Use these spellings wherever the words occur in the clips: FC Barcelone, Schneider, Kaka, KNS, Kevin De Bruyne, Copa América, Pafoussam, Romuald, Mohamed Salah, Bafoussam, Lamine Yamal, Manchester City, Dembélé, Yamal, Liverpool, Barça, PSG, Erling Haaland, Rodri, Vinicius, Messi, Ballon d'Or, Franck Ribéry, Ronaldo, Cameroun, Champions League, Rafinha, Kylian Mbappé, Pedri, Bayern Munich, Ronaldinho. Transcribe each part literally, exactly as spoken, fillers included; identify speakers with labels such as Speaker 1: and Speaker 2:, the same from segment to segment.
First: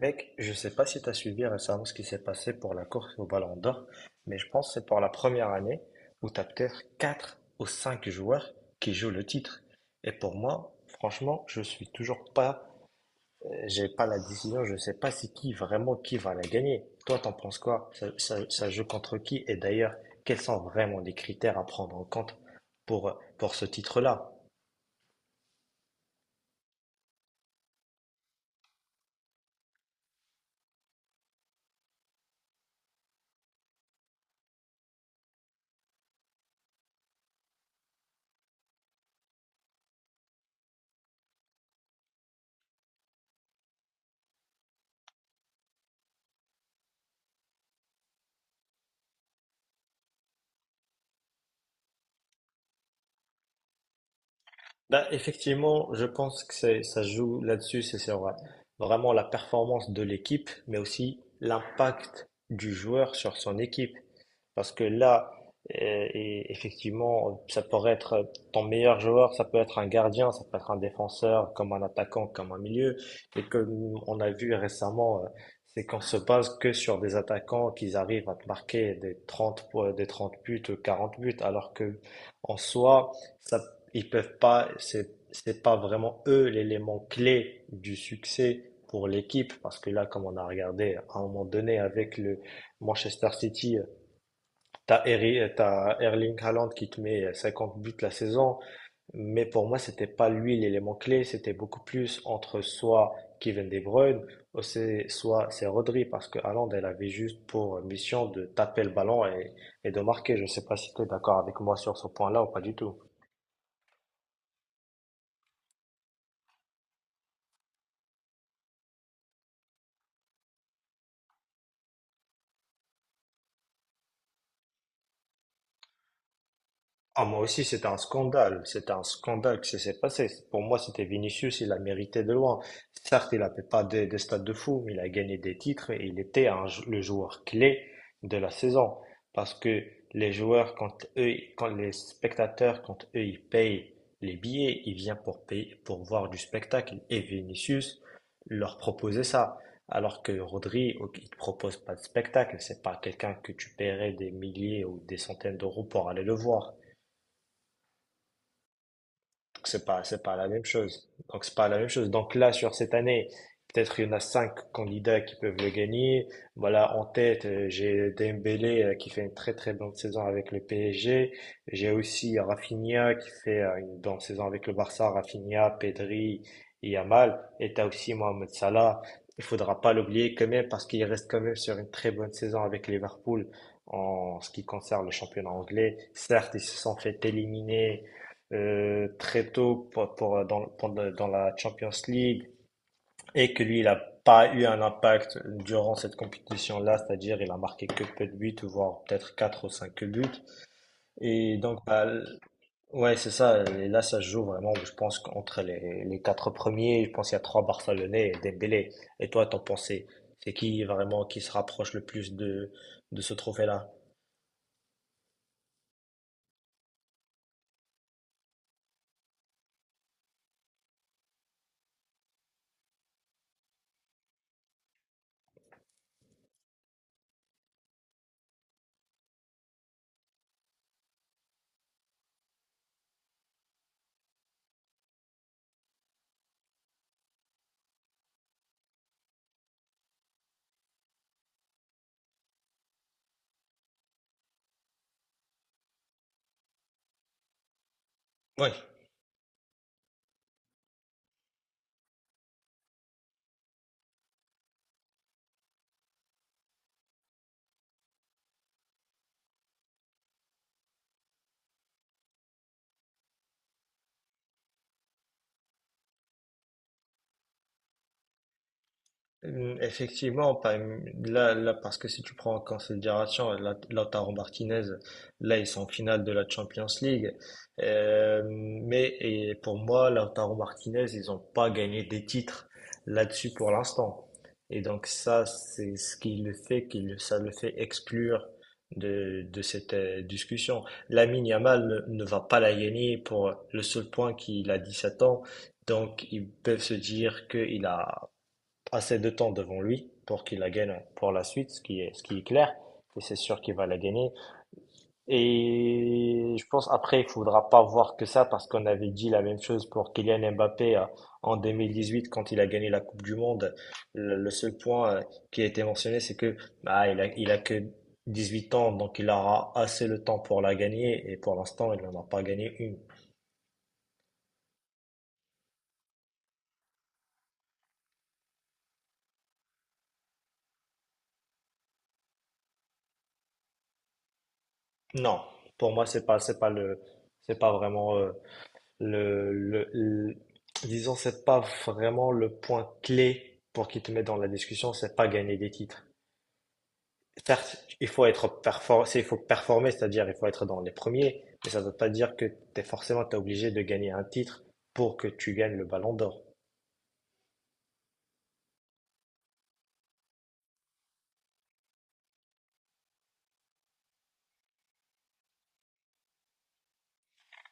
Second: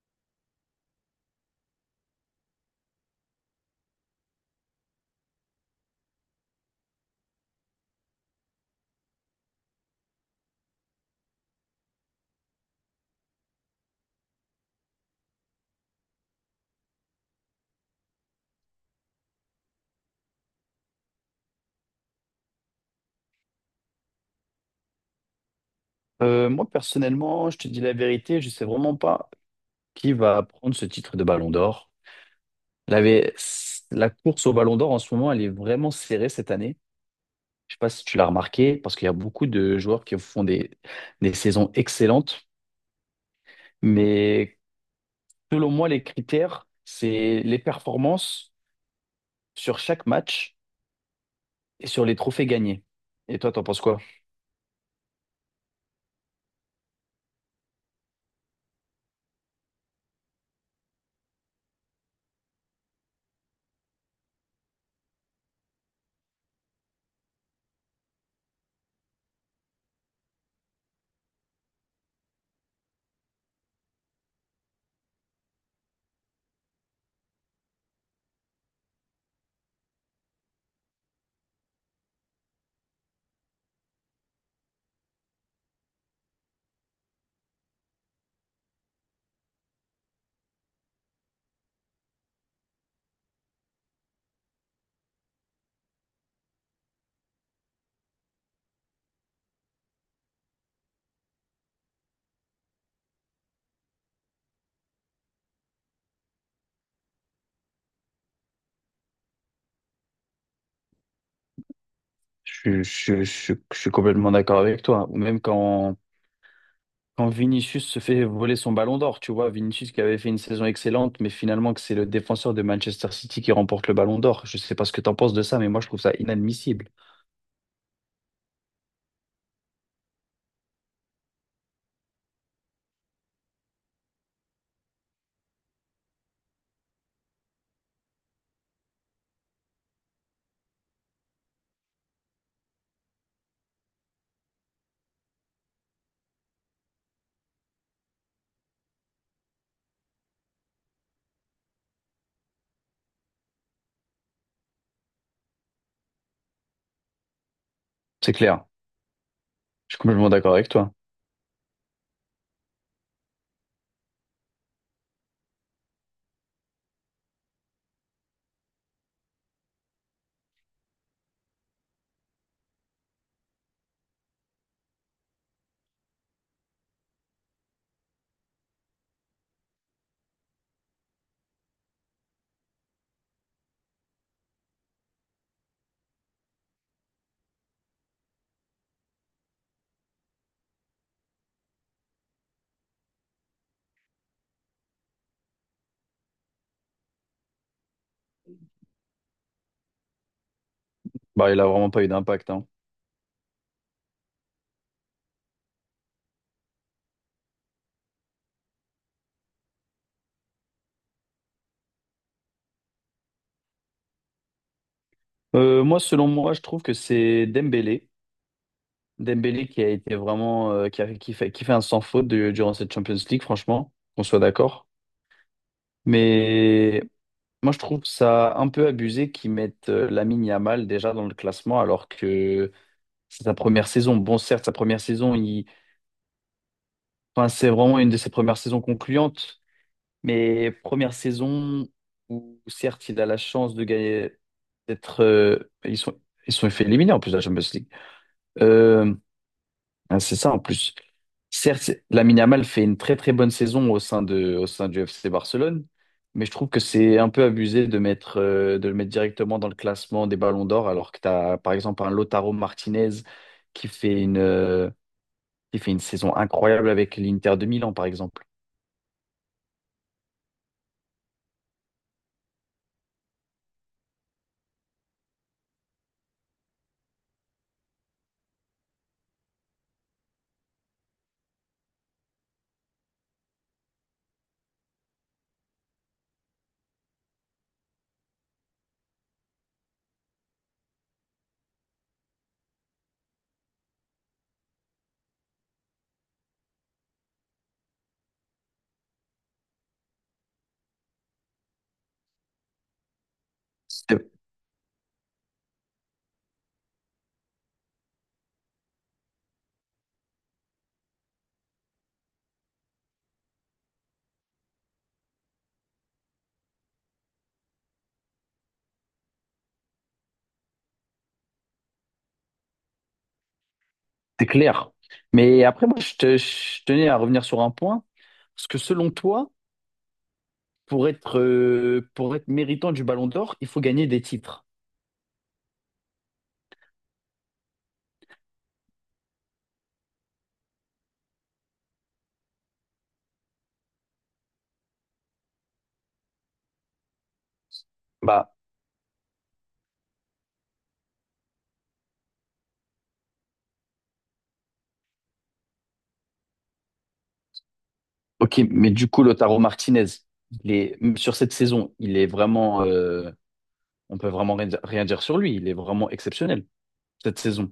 Speaker 1: Mec, je sais pas si tu as suivi récemment ce qui s'est passé pour la course au Ballon d'Or, mais je pense que c'est pour la première année où tu as peut-être quatre ou cinq joueurs qui jouent le titre. Et pour moi, franchement, je suis toujours pas, euh, j'ai pas la décision, je sais pas c'est qui vraiment qui va la gagner. Toi, t'en penses quoi? Ça, ça, ça joue contre qui? Et d'ailleurs, quels sont vraiment les critères à prendre en compte pour, pour ce titre-là?
Speaker 2: Euh, moi, personnellement, je te dis la vérité, je sais vraiment pas qui va prendre ce titre de Ballon d'Or. La, vé- la course au Ballon d'Or en ce moment, elle est vraiment serrée cette année. Je sais pas si tu l'as remarqué, parce qu'il y a beaucoup de joueurs qui font des, des saisons excellentes. Mais selon moi, les critères, c'est les performances sur chaque match et sur les trophées gagnés. Et toi, t'en penses quoi?
Speaker 1: Bah, effectivement, je pense que c'est, ça se joue là-dessus, c'est c'est vrai. Vraiment la performance de l'équipe, mais aussi l'impact du joueur sur son équipe. Parce que là, euh, et effectivement, ça pourrait être ton meilleur joueur, ça peut être un gardien, ça peut être un défenseur, comme un attaquant, comme un milieu. Et comme on a vu récemment, euh, c'est qu'on se base que sur des attaquants qui arrivent à te marquer des trente po- des trente buts, ou quarante buts, alors que en soi, ça ils peuvent pas, c'est, c'est pas vraiment eux l'élément clé du succès pour l'équipe, parce que là, comme on a regardé à un moment donné avec le Manchester City, t'as Eri- t'as Erling Haaland qui te met cinquante buts la saison, mais pour moi, c'était pas lui l'élément clé, c'était beaucoup plus entre soit Kevin De Bruyne, ou c'est- soit c'est Rodri, parce que Haaland, elle avait juste pour mission de taper le ballon et, et de marquer. Je sais pas si tu es d'accord avec moi sur ce point-là ou pas du
Speaker 2: Je, suis
Speaker 1: tout.
Speaker 2: je suis- je suis- je suis complètement d'accord avec toi. Ou même quand quand Vinicius se fait voler son ballon d'or, tu vois, Vinicius qui avait fait une saison excellente, mais finalement que c'est le défenseur de Manchester City qui remporte le ballon d'or. Je sais pas ce que t'en penses de ça, mais moi je trouve ça inadmissible.
Speaker 1: Ah, moi aussi, c'était un scandale. C'était un scandale que ça s'est passé. Pour moi, c'était Vinicius, il a mérité de loin. Certes, il n'a fait pas des, des stades de fou, mais il a gagné des titres et il était un jou- le joueur clé de la saison. Parce que les joueurs, quand eux, quand les spectateurs, quand eux, ils payent les billets, ils viennent pour payer, pour voir du spectacle. Et Vinicius leur proposait ça. Alors que Rodri, ok, il te propose pas de spectacle. C'est pas quelqu'un que tu paierais des milliers ou des centaines d'euros pour aller le voir.
Speaker 2: C'est clair.
Speaker 1: Donc c'est
Speaker 2: Je suis
Speaker 1: pas, c'est
Speaker 2: complètement
Speaker 1: pas la
Speaker 2: d'accord
Speaker 1: même
Speaker 2: avec toi.
Speaker 1: chose. Donc c'est pas la même chose. Donc là, sur cette année, peut-être il y en a cinq candidats qui peuvent le gagner. Voilà, en tête, euh, j'ai Dembélé euh, qui fait une très très bonne saison avec le P S G. J'ai aussi Rafinha qui fait euh, une bonne saison avec le Barça. Rafinha, Pedri, et Yamal. Et t'as aussi Mohamed Salah. Il faudra pas l'oublier quand même parce qu'il reste quand même sur une très bonne saison avec Liverpool en ce qui concerne le championnat anglais. Certes, ils se sont fait éliminer euh, très tôt pour, pour- euh, dans, pour- euh, dans la Champions League et que lui, il n'a pas eu un impact durant cette compétition-là, c'est-à-dire il a marqué que peu de buts, voire peut-être quatre ou cinq buts.
Speaker 2: Bah,
Speaker 1: Et
Speaker 2: il a
Speaker 1: donc,
Speaker 2: vraiment
Speaker 1: bah,
Speaker 2: pas eu
Speaker 1: l-
Speaker 2: d'impact, hein.
Speaker 1: ouais, c'est ça. Et là, ça se joue vraiment, je pense, entre les, les quatre premiers. Je pense qu'il y a trois Barcelonais et Dembélé. Et toi, t'en pensais, c'est qui vraiment qui se rapproche le plus de, de ce trophée-là?
Speaker 2: Euh, moi, selon moi, je trouve que c'est Dembélé. Dembélé qui a été vraiment, euh, qui a- qui fait, qui fait un sans faute de- durant cette Champions League, franchement, qu'on soit d'accord. Mais moi, je trouve ça un peu abusé qu'ils mettent euh, Lamine Yamal déjà dans le classement, alors que c'est sa première saison. Bon, certes, sa première saison, il... enfin, c'est vraiment une de ses premières saisons concluantes, mais première saison où, certes, il a la chance de gagner, d'être. Euh, Ils sont... Ils sont fait éliminer en plus de la Champions League.
Speaker 1: Ouais.
Speaker 2: Euh, ah, c'est ça en plus. Certes, Lamine Yamal fait une très très bonne saison au sein de, au sein du F C Barcelone, mais je trouve que c'est un peu abusé de mettre, euh, de le mettre directement dans le classement des ballons d'or, alors que tu as par exemple un Lautaro Martinez qui fait une, euh, qui fait une saison incroyable avec l'Inter de Milan, par exemple.
Speaker 1: Hum, Effectivement, pas- là, là, parce que si tu prends en considération la- Lautaro Martinez, là, ils sont en finale de la Champions League. Euh, mais et pour moi, Lautaro Martinez, ils n'ont pas gagné des titres là-dessus pour l'instant. Et donc ça, c'est ce qui le fait, qui le- ça le fait exclure de, de cette euh, discussion. Lamine Yamal ne, ne va pas la gagner pour le seul point qu'il a dix-sept ans. Donc ils peuvent se dire qu'il a assez de temps devant lui pour qu'il la gagne pour la suite, ce qui est, ce qui est clair. Et c'est sûr qu'il va la
Speaker 2: C'est
Speaker 1: gagner. Et je pense après, il faudra pas voir que ça parce qu'on avait dit la même chose pour Kylian Mbappé euh, en deux mille dix-huit quand il a gagné la Coupe du Monde. Le, le seul point euh, qui a été mentionné, c'est que bah, il a, il a que dix-huit ans, donc il aura assez le temps pour la gagner. Et pour l'instant, il n'en a pas gagné une.
Speaker 2: c'est clair. Mais après, moi, je, te- je tenais à revenir sur un point. Parce que selon toi, pour être, euh, pour être méritant du Ballon d'Or, il faut gagner des titres.
Speaker 1: Non, pour moi, c'est pas, c'est pas le, c'est pas vraiment euh, Le, le, le- disons, c'est pas vraiment le point clé pour qu'ils te mettent dans la discussion, c'est pas gagner des titres. Certes, il faut
Speaker 2: Bah,
Speaker 1: être performant, il faut performer, c'est-à-dire il faut être dans les premiers, mais ça ne veut pas dire que tu es forcément t'es obligé de gagner un titre pour que tu gagnes le ballon d'or.
Speaker 2: ok, mais du coup, Lautaro Martinez, il est, sur cette saison, il est vraiment, euh, on peut vraiment rien dire rien dire sur lui. Il est vraiment exceptionnel cette saison.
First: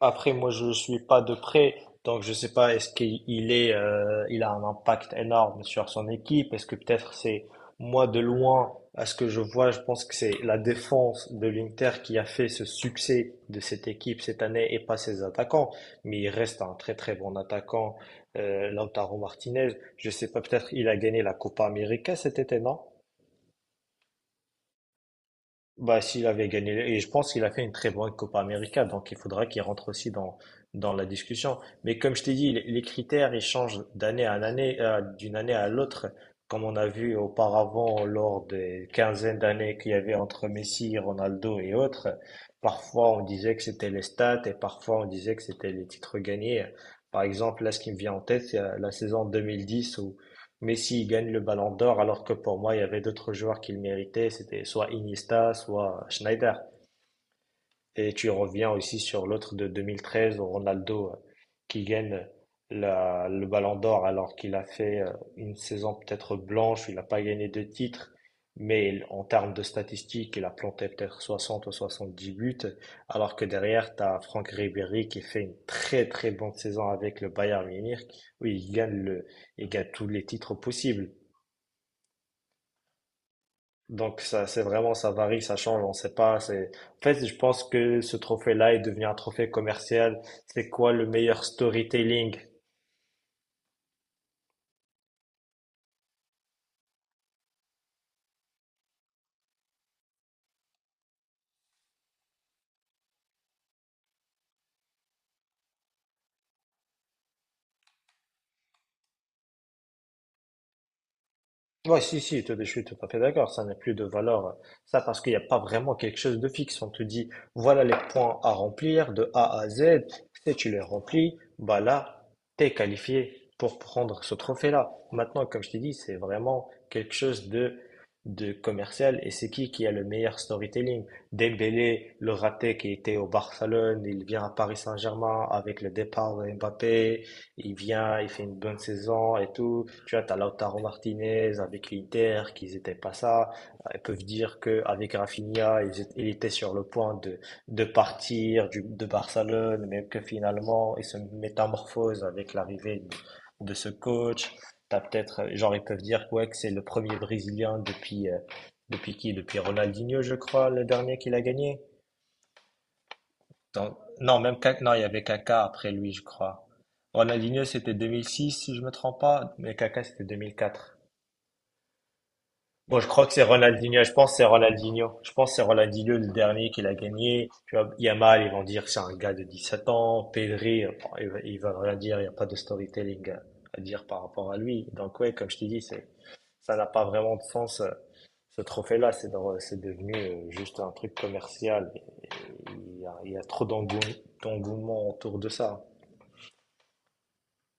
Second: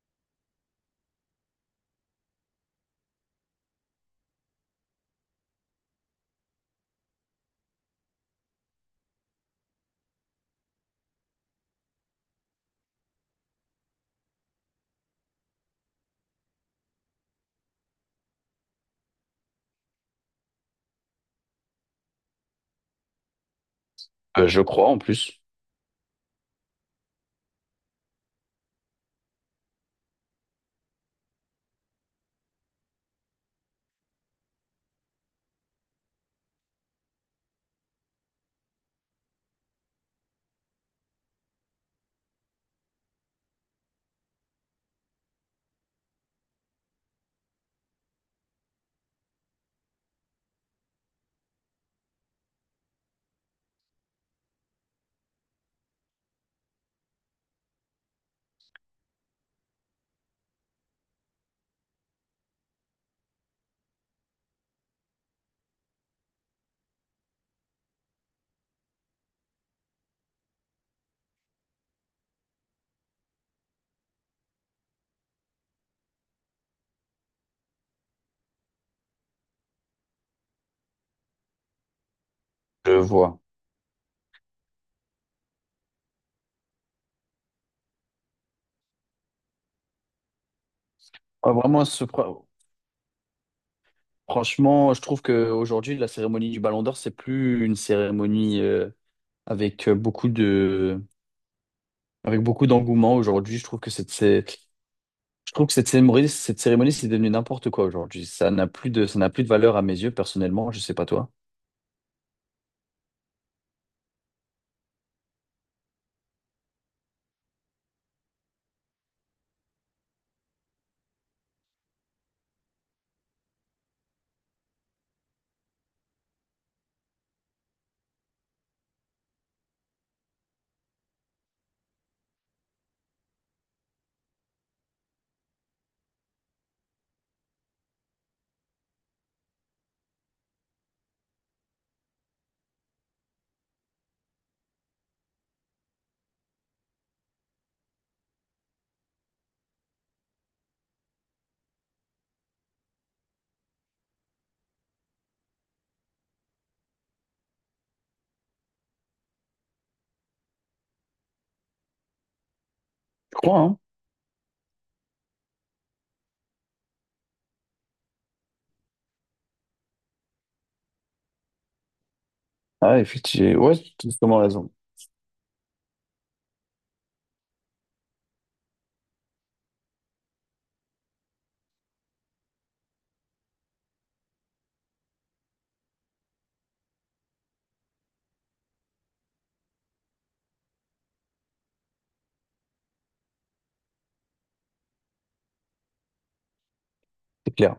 Speaker 1: Après, moi, je suis pas de près, donc je sais pas est-ce qu'il il est, euh, il a un impact énorme sur son équipe. Est-ce que peut-être c'est moi de loin, à ce que je vois, je pense que c'est la défense de l'Inter qui a fait ce succès de cette équipe cette année et pas ses attaquants. Mais il reste un très très bon attaquant, euh, Lautaro Martinez. Je sais pas, peut-être il a gagné la Copa América cet été, non?
Speaker 2: Euh, je crois en plus.
Speaker 1: Bah, s'il avait gagné, et je pense qu'il a fait une très bonne Copa América, donc il faudra qu'il rentre aussi dans, dans la discussion. Mais comme je t'ai dit, les les critères, ils changent d'année à année, euh, d'une année à l'autre, comme on a vu auparavant lors des quinzaines d'années qu'il y avait entre Messi, Ronaldo et autres. Parfois, on disait que c'était les stats et parfois, on disait que c'était les titres gagnés. Par exemple, là, ce qui me vient en tête, c'est euh, la saison deux mille dix où Messi il gagne le Ballon d'Or alors que pour moi il y avait d'autres joueurs qui le méritaient, c'était soit Iniesta, soit Schneider. Et tu reviens aussi sur l'autre de vingt treize, Ronaldo, euh, qui gagne la- le Ballon d'Or alors qu'il a fait euh, une saison peut-être blanche, il n'a pas gagné de titre, mais il- en termes de statistiques, il a planté peut-être soixante ou soixante-dix buts, alors que derrière, tu as Franck Ribéry qui fait une très très bonne saison avec le Bayern Munich, où il gagne, le, il gagne tous les titres possibles.
Speaker 2: Je vois.
Speaker 1: Donc ça, c'est vraiment, ça varie, ça change, on sait pas. C'est, en fait, je pense que ce trophée-là est devenu un trophée commercial. C'est quoi le meilleur
Speaker 2: Ah, vraiment, ce,
Speaker 1: storytelling?
Speaker 2: pro- Franchement, je trouve qu'aujourd'hui, la cérémonie du Ballon d'Or, c'est plus une cérémonie euh, avec euh, beaucoup de, avec beaucoup d'engouement. Aujourd'hui, je trouve que cette, cé- je trouve que cette cérémonie, cette cérémonie, c'est devenu n'importe quoi aujourd'hui. Ça n'a plus de, ça n'a plus de valeur à mes yeux, personnellement. Je sais pas toi.
Speaker 1: Ouais, si, si, tout- je suis tout à fait d'accord. Ça n'a plus de valeur. Ça, parce qu'il n'y a pas vraiment quelque chose de fixe. On te dit, voilà les points à remplir de A à Z. Si tu les remplis, bah là, t'es qualifié pour prendre ce trophée-là. Maintenant, comme je t'ai dit, c'est vraiment quelque chose de, de commercial. Et c'est qui qui a le meilleur storytelling? Dembélé, le raté qui était au Barcelone, il vient à Paris Saint-Germain avec le départ de Mbappé. Il vient, il fait une bonne saison et tout. Tu vois, t'as Lautaro Martinez avec l'Inter, qu'ils n'étaient pas ça. Ils peuvent dire que avec Rafinha, ils étaient- il était sur le point de, de partir du, de Barcelone, mais que finalement, il se métamorphose avec l'arrivée de, de ce coach. T'as peut-être, euh, genre, ils peuvent dire ouais, que c'est le premier Brésilien depuis, euh, depuis qui? Depuis Ronaldinho, je crois, le dernier qu'il a gagné.
Speaker 2: Je crois, hein?
Speaker 1: Donc, non, même Ka- non, il y avait Kaka après lui, je crois. Ronaldinho, c'était deux mille six, si je me trompe pas, mais Kaka, c'était deux mille quatre.
Speaker 2: Ah,
Speaker 1: Bon, je crois que c'est
Speaker 2: effectivement. Ouais,
Speaker 1: Ronaldinho,
Speaker 2: tu as
Speaker 1: je pense que
Speaker 2: totalement
Speaker 1: c'est
Speaker 2: raison.
Speaker 1: Ronaldinho. Je pense que c'est Ronaldinho le dernier qu'il a gagné. Tu vois, Yamal, ils vont dire c'est un gars de dix sept ans. Pedri, euh, bon, ils ils veulent rien dire, il n'y a pas de storytelling à à dire par rapport à lui. Donc ouais, comme je te dis, c'est, ça n'a pas vraiment de sens. euh, Ce trophée-là, c'est dans- c'est devenu euh, juste un truc commercial. Et- et Il y a, il y a trop d'engou- d'engouement autour de ça.
Speaker 2: C'est clair.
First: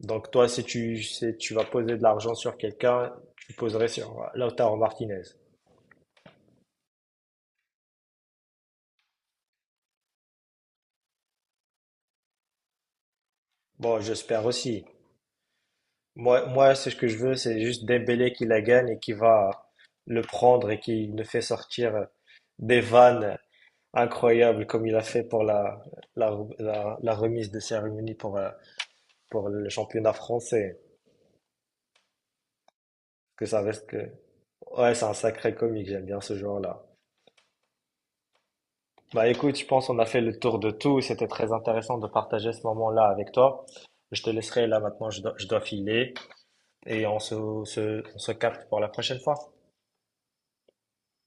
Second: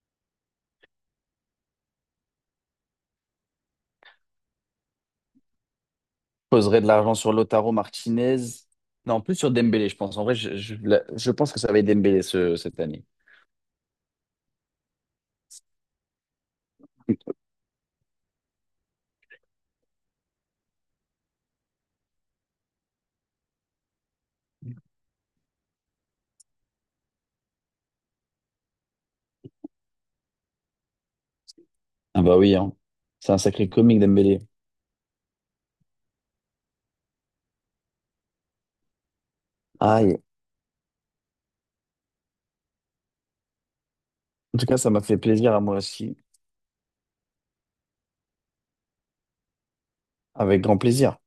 Speaker 1: Donc toi, si tu, si tu vas poser de l'argent sur quelqu'un, tu poserais sur Lautaro Martinez.
Speaker 2: Je poserais de l'argent sur Lautaro Martinez. Non, plus sur Dembélé, je pense. En vrai, je, je, la- je pense que ça va être Dembélé ce- cette année.
Speaker 1: Bon, j'espère aussi. Moi, moi, c'est ce que je veux, c'est juste Dembélé qui la gagne et qui va le prendre et qui nous fait sortir des vannes incroyables comme il a fait pour la, la, la, la remise de cérémonie pour, euh, pour le championnat français.
Speaker 2: Ah bah oui, hein. C'est un
Speaker 1: Que ça
Speaker 2: sacré
Speaker 1: reste
Speaker 2: comique,
Speaker 1: que...
Speaker 2: Dembélé.
Speaker 1: Ouais, c'est un sacré comique, j'aime bien ce joueur-là. Bah écoute, je pense qu'on a
Speaker 2: Aïe,
Speaker 1: fait le tour de tout. C'était très intéressant de partager ce moment-là avec toi. Je te
Speaker 2: en
Speaker 1: laisserai
Speaker 2: tout cas,
Speaker 1: là
Speaker 2: ça m'a
Speaker 1: maintenant,
Speaker 2: fait
Speaker 1: je dois, je
Speaker 2: plaisir
Speaker 1: dois
Speaker 2: à moi
Speaker 1: filer
Speaker 2: aussi.
Speaker 1: et on se, se, on se capte pour la prochaine fois.
Speaker 2: Avec grand plaisir.